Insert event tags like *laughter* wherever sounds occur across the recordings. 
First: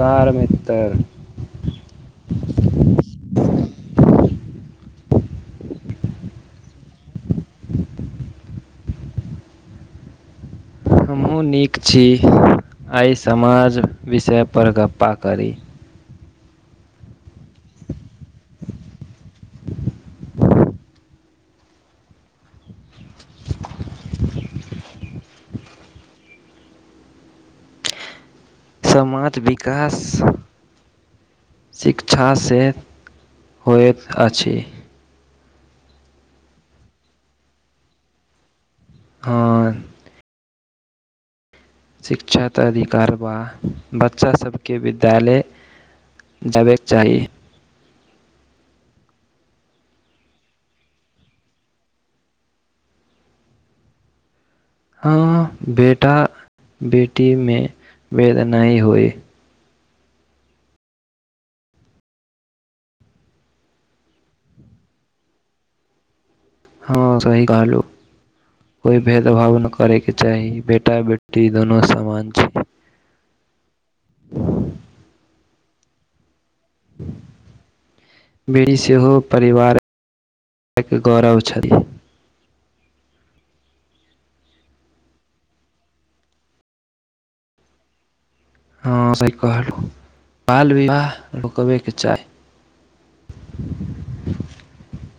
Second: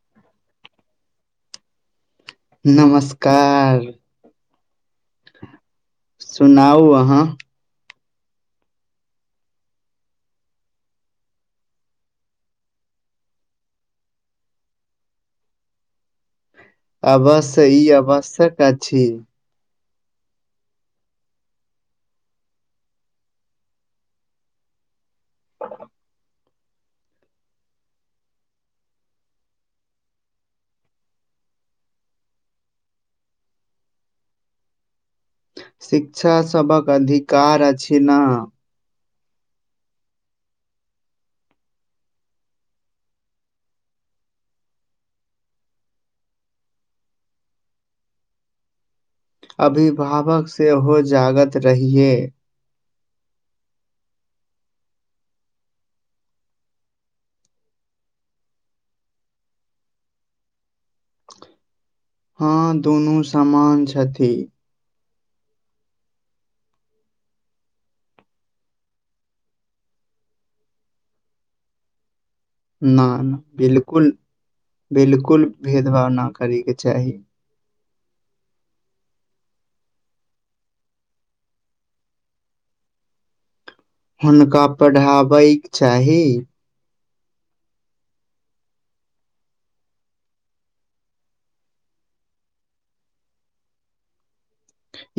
कारमितर। नमस्कार। सुनाउ अहाँ। हमहुँ नीक छी, आई समाज विषय पर गप्पा करी। अवश्य, ई आवश्यक काज छी। समाज विकास। शिक्षा से होयत अछी। शिक्षा सभक अधिकार अछी न। हां। शिक्षा त अधिकार बा, बच्चा सभके विद्यालय। जाबेक चाही। अभिभावक सेहो जागत रहिए। हँ बेटा-बेटी मे भेद नै होइ। हँ, दुनू समान छथी। हँ, सही कहलू। कोइ भेदभाव नै करैके चाही, बेटा-बेटी दुनू समान छै। ना बिल्कुल, बिल्कुल भेदभाव ना करैके चाही। बेड़ी सेहो परिवारख गौरव छथि। हुनका पढ़ाबैक चाही। हँ, सही कहलू, बाल विवाह रुकबेक चाही।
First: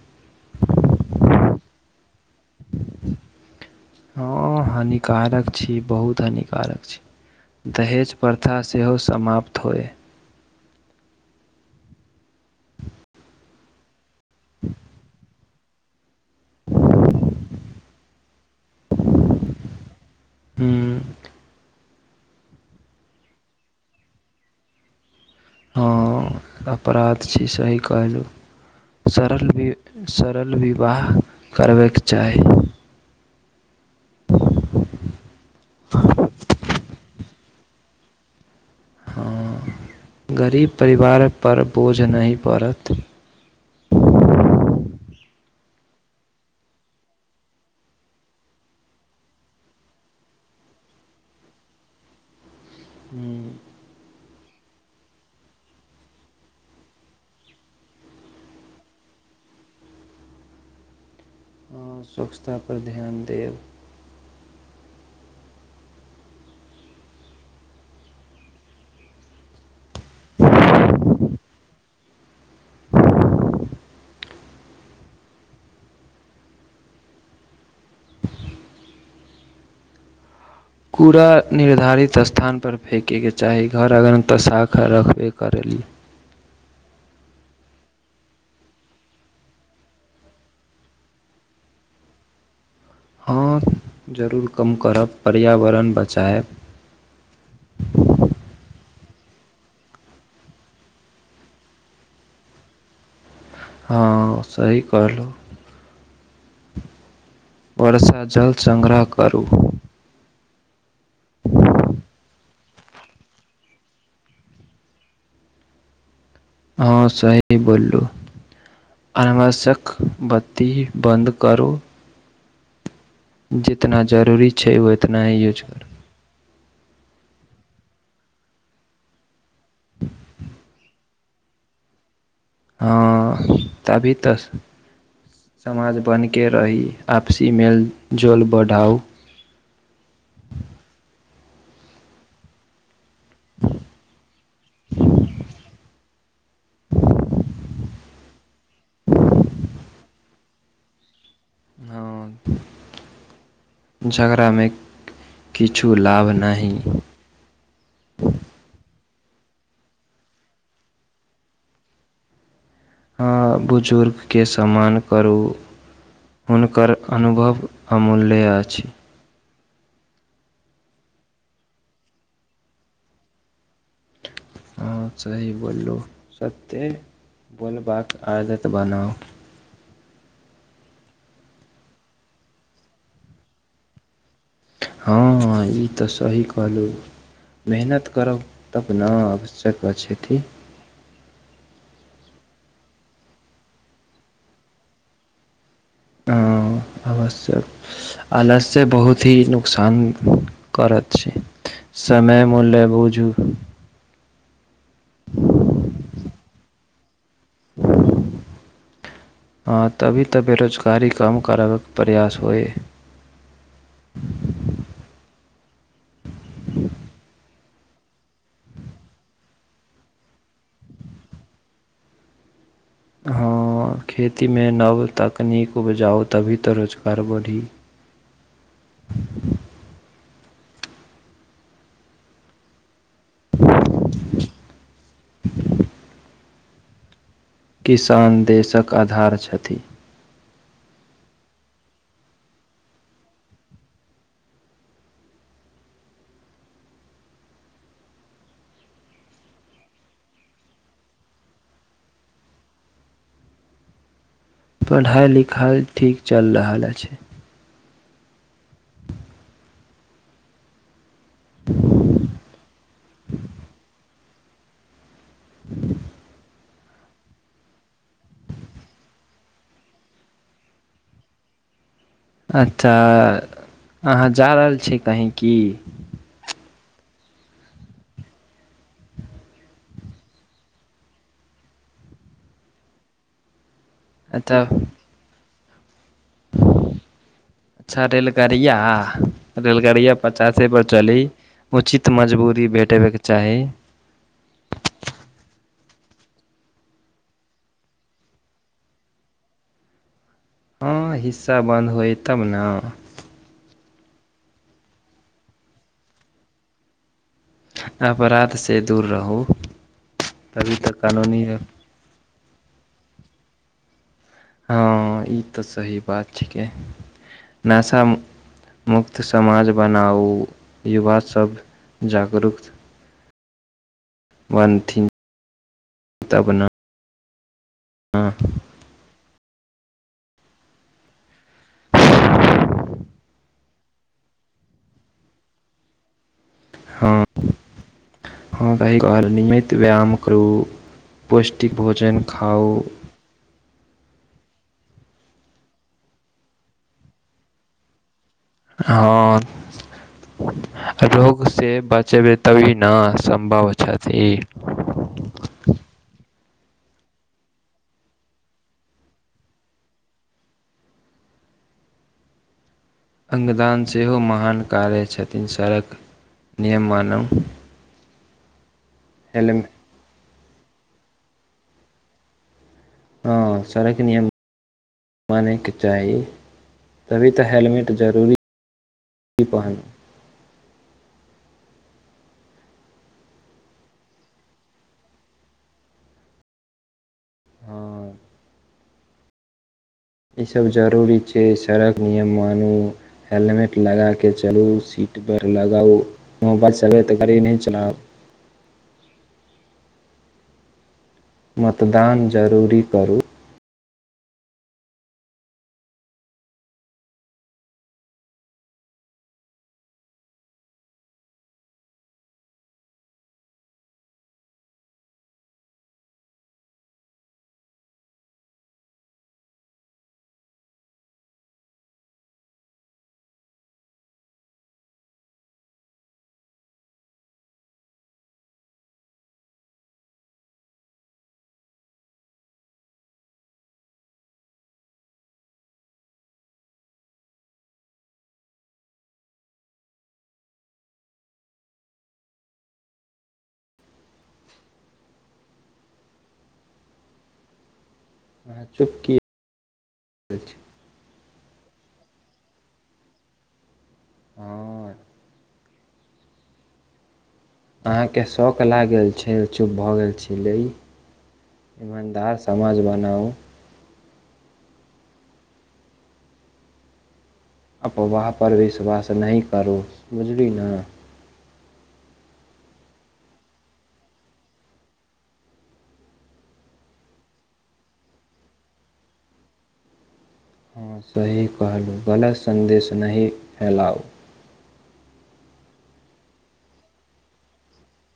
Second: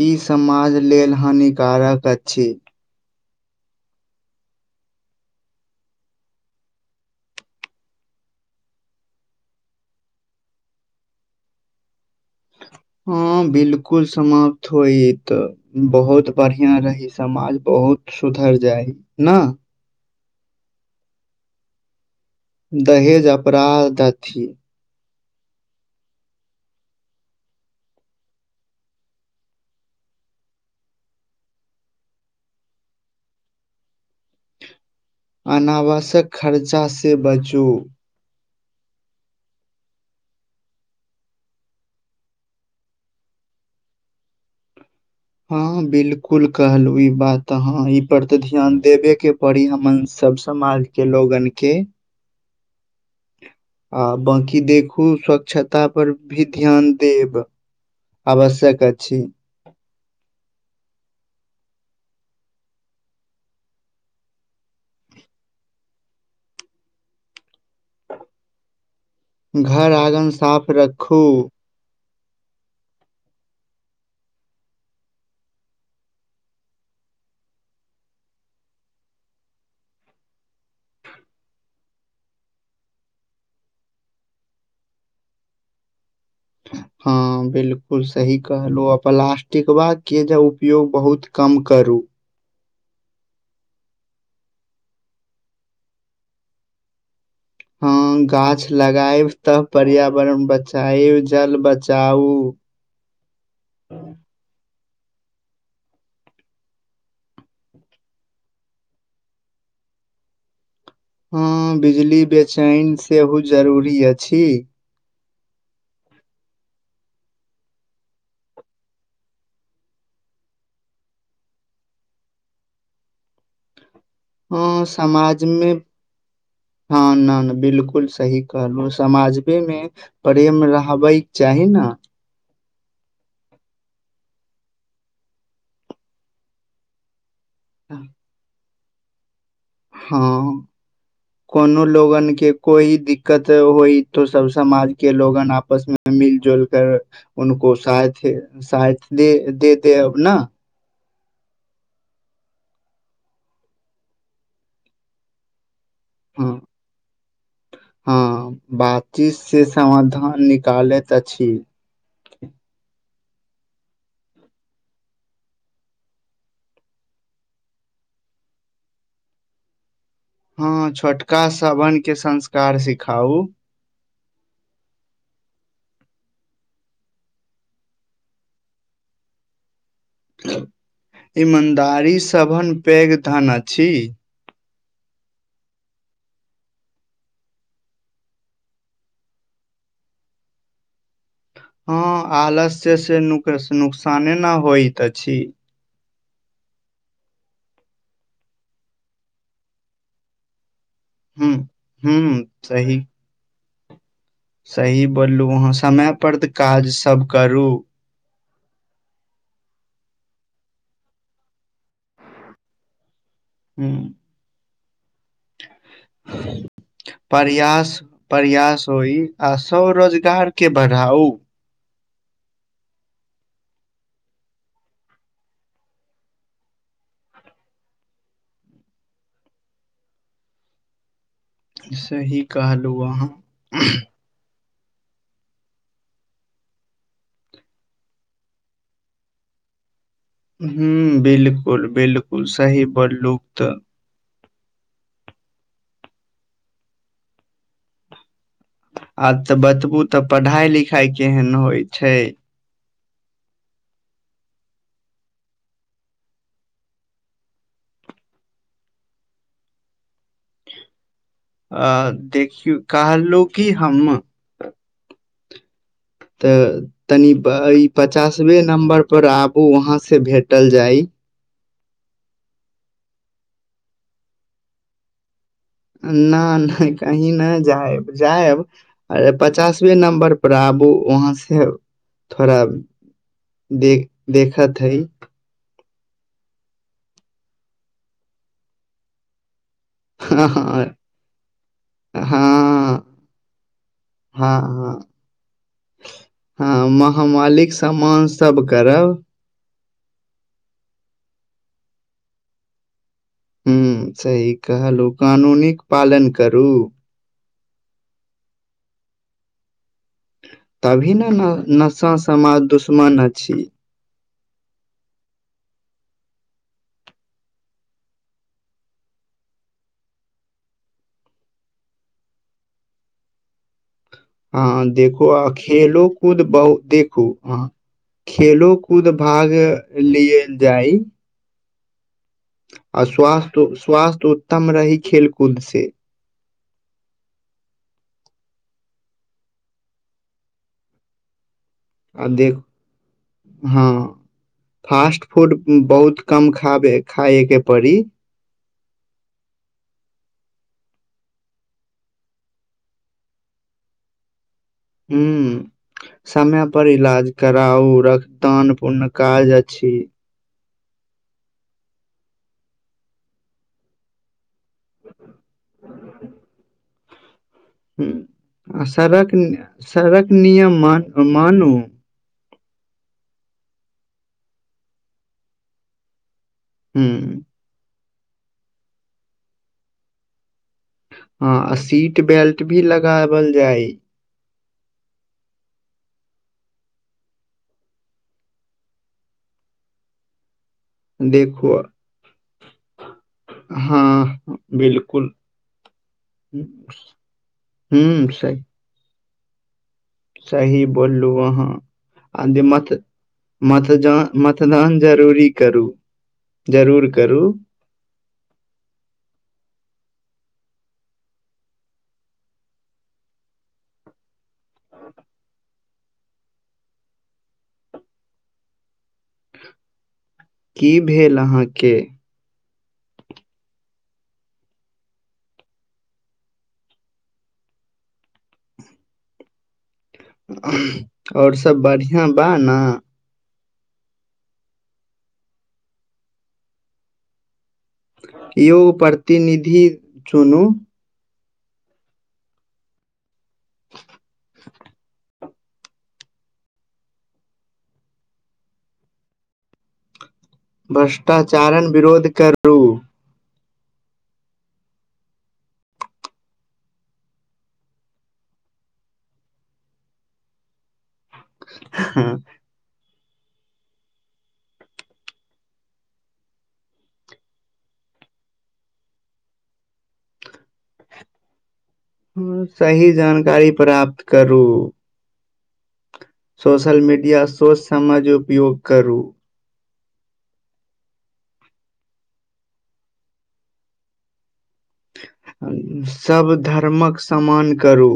ई समाज लेल हानिकारक अछि। हँ हानिकारक छी, बहुत हानिकारक छी। दहेज-प्रथा सेहो समाप्त होए। हँ, बिल्कुल समाप्त होइ तऽ। बहुत बढ़िया रही समाज, बहुत सुधर जाइ ना। हू। दहेज अपराध दथी। हां, अपराध छी सही कहलहुँ। सरल बि, सरल बिवाह करबै के चाही। अनावश्यक खर्चा से बचू। हँ, गरीब परिवारपर बोझ नहि पड़त। हँ बिल्कुल कहलु, ई बात हं ई पर ते ध्यान देबे के पड़ी हमन सब समाज। के लोगन के। हूँ। आ बाँकी देखू, स्वच्छता पर भी ध्यान देब। आवश्यक अछि। हां, स्वच्छता पर ध्यान देब। घर- आङ्गन साफ रखू। कूड़ा निर्धारित स्थानपर फेेकयके चाही, घर-अङ्गन तऽ शाखा रखबे करलिये। हँ बिल्कुल सही कहलहुँ, आ प्लास्टिकबा के जे उपयोग बहुत। कम करू। हँ जरूर कम करब पर्यावरण बचायएब। हँ गाछ लगायब तब पर्यावरण बचाायब जल बचाउ। हँ सही कहलहुँ। वर्षा जल संग्रह करू। हँ बिजली बेचैन सेहो जरूरी अछि। हँ सही बोललू। अनावश्यक बत्ती बन्द करू। जितना जरूरी छैय हँ ओतना ही यूज समाजमे करू। हँ नहि नहि बिलकुल सही कहलहु समाजमेे मे प्रेम रहबै। चाही ने हँ तभी तऽ समाज बनके रही। आपसी मेल जोल बढ़ाउ। हँ। कोनो लोगन के कोई दिक्कत होई तो सब समाज के लोगन आपस मे मिलजुल कर उनको साथ साथ दे देब ने। हँ झगड़ामे किछु लाभ हँ नहि हँ बातचीत से समाधान निकालैत अछि। हँ बुजुर्गके समान करू। हुनकर अनुभव अमूल्य अछि। हँ छोटका सभन के संस्कार सिखाउ। हँ सही बोलू सत्य बोलबाक आदत बनाउ। ईमानदारी सभन पैघ धन अछि। हँँ ई तऽ सही कहलहुँ। मेहनत करब तब ने आवश्यक अछि। हँ आलस्य से नुक नुकसाने न होयत अछि। ऐं अवश्यक आलस्य बहुत ही नुकसान करत। हुं, चित्थ, हुं, समय मूल्य सही बूझू। सही बोललू अहाँ समय पर तऽ काज सब करू। हंऽ तभी तऽ बेरोजगारी कम करबाक प्रयास होए। हूँ, ह। प्रयास प्रयास होइ आ स्व रोजगार के बढ़ाऊ। हँ खेतीमे नव तकनीक उपजाउ तभी तऽ रोजगार बढ़ी। सहि कहलु अहां। किसान देशक आधार छथि। हूं बिलकुल बिलकुल सही बोललो त आब तऽ बतबू तऽ पढ़ाई लिखाई केहन होइ छैय। पढ़ाई लिखाई ठीक चलि रहल अछि। अ देखियौ कि कहलो कि हम्म *inaudible* तै तनी अई पचासवे नम्बर पर आबु अहां से भेटल जाय। अच्छा अहाँ जा रहल छि कहीं की। ना ना कही नहि जायब जायब अरे पचासवे नम्बर पर आबू वहाँ से थोड़ा देह देखत हयि। छऽ रेलगाड़ियाह, रेलगाड़िया पचासे बचलीअई, उचित हँ मजबूरी भेटेबेके चाही। हँ, हँ। हँ, महामालिक सहमान सब करब। हँ, हिस्सा बन्द होइ, तब नऽ। हुं सही कहलहु, कानूनिक पालन करू। अपराधसे दूर रहू। तऽ तभी ने कानूनी न नसा समाज दुश्मन छी। हँ, ई तऽ सही बात छिकै, नशा नशा मुक्त समाज बनाउ, युवा सब जागरूकत्त हँ देखू, आ खेलो कूद तब बहु देखू, ह ने खेलु। कुद भाग लिए जाइ। स्वास्थ्य, स्वास्थ्य उत्तम रही खेल कूद से। हँ, हँ त एकबार निमित व्यायाम करू। पौष्टिक भोजन खाउ। हँ, फास्ट -फूड बहुत कम खाबे खायेके पड़ी। हंऽऽ। रोग से बचेबै तभी न, सम्भव छथि। हूंऊं। समय पर इलाज कराउ, रक्तआन पून काज अछि। अङ्गदान सेहो महान कार्य छथिन, सड़क नियम मानब हुं, आ सड़क सड़गक नियम मान मानू। हँ, सड़क नियम मानैके चाही। तभी हुं तऽ, हेलमेट जरूरी, पहन हं, आ सीट बेल्ट भी लगावल जाय। हँ। ईसभ जरूरी छै, देखू सड़क नियम मानू। हेलमेट लगा के हाँ चलु, सीट बिल्कुल बेलट लगाउ, मोबाइल सबेत गाड़ी नैइ चलाउ। हूँ सही। सही बोललू अहाँ! मतदान अंदि जरूरी मत करू मतजान मतदान जरूरी करू, जरूर करू। ओ *inaudible* की भेल अहाँके? आओर सब बढ़िआं बा ने? यो प्रपतिनिधि चुनू। *inaudible* आह चुकि। भ्रष्टाचारन विरोध करू। हँ अहाँके शौक लाग गेल छै, चुप भऽ गेल छलिलै। इमानदार समाज बनाउ। अप वाहपर विश्वास नहि करू, बुझली ने। खूब सही जानकारी प्राप्त करू। सोशल मीडिया सोच समझ उपयोग करू। हँ सही कहलहुँ, गलत सन्देश नहि फैलाउ। सभ धर्मक सम्मान करू।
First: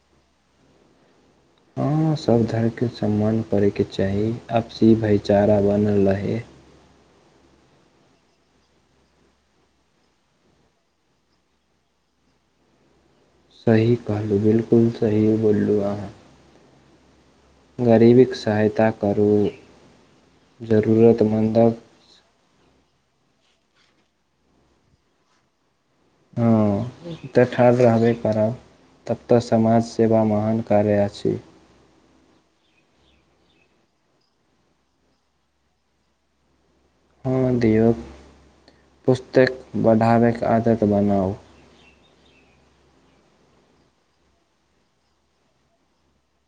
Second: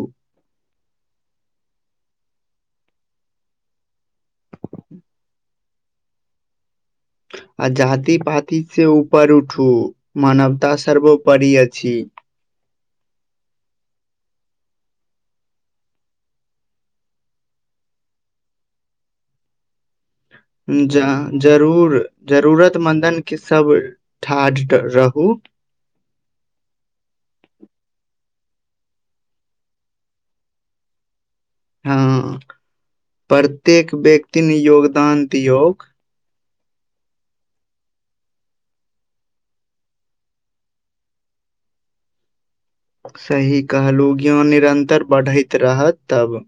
हँ, सब धर्मके सम्मान पड़ेके चाही, अपसी भाईचारा बनल रहै। आ जाति पाति से ऊपर उठू, मानवता सर्वोपरि अछी। सही कहलू बिलकुल सही बोलू अहाँ। गरीबीके सहायता करू नी ज जरूर। जरूरत मंन्दन क सब ठाढ़ रहू। हँ, तऽ ठाढ़ रहबे करब। तब तऽ समाज सेवा महान कार्य अछि। हँ, प्रत्येक व्यक्ति ने योगदान दियौ। हँ दिऔ, पुस्तक बढ़ाबैके आदत बनाउ। सही कहलहु क्योन निरन्तर बढ़ैत रहत तब।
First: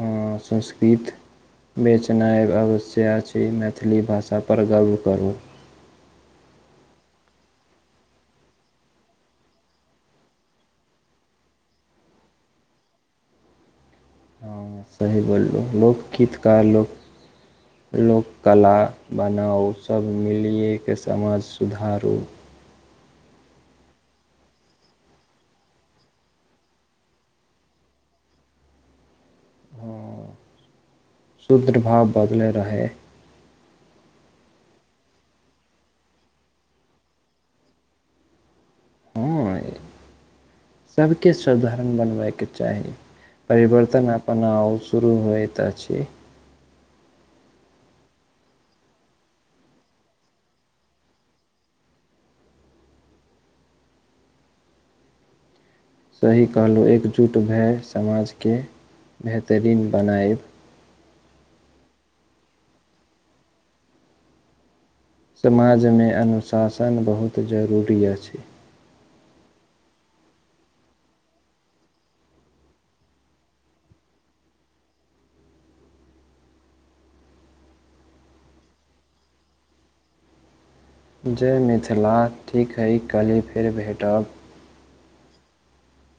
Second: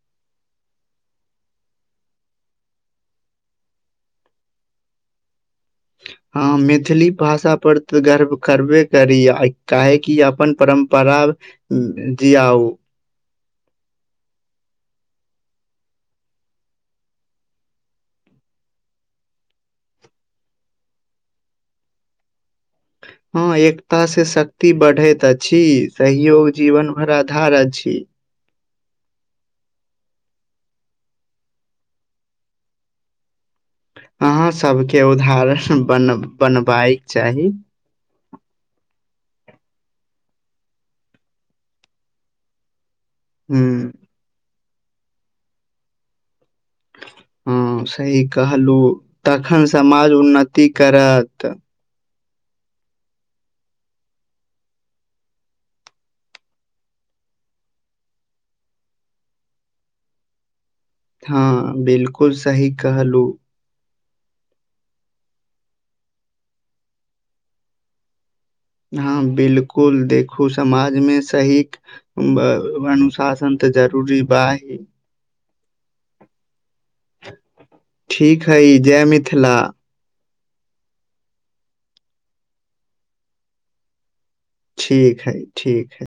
हँ, संस्कृत बेचनाइ अवश्य अछि, मैथिली भाषा पर गर्व करू। हँ, मैथिली भाषा परर तऽ गर्व करबे करी, काहेकि अपन परम्प पारा जी आउ हँ, सही बोलहुँ लोकगीतकार लोक लोककला बनाउ, सब मिलिये के समाज सुधारू हँ, एकता से शक्ति बढ़ैत अछि, सहयोग जीवन भरि आधार अछि। हँ, शुद्र भाव बदलै रहै। अहाँ सबके उदाहरण बन बनबायक चाही। हाए, सबके साधारण बनबैके चाही, परिवर्त हूँ तना पना ऊ शुरू होइत अछी। हँ सही कहलहु, तखन समाज उन्नति करत। सही कहलहुँ, एकजुट भाय समाजके बेहतरीन बनायब। हँ, बिलकुल सही कहलहु। समाज मे अनुशासन बहुत जरूरी अछि। हँ बिलकुल, देखू समाजमे सही ब अनुशासन तऽ जरूरी बाही। ठीक हइ, जय मिथिला। जय मिथिला, ठीक हइ कल्हि फेर भेटब। ठीक हई, ठीक हई।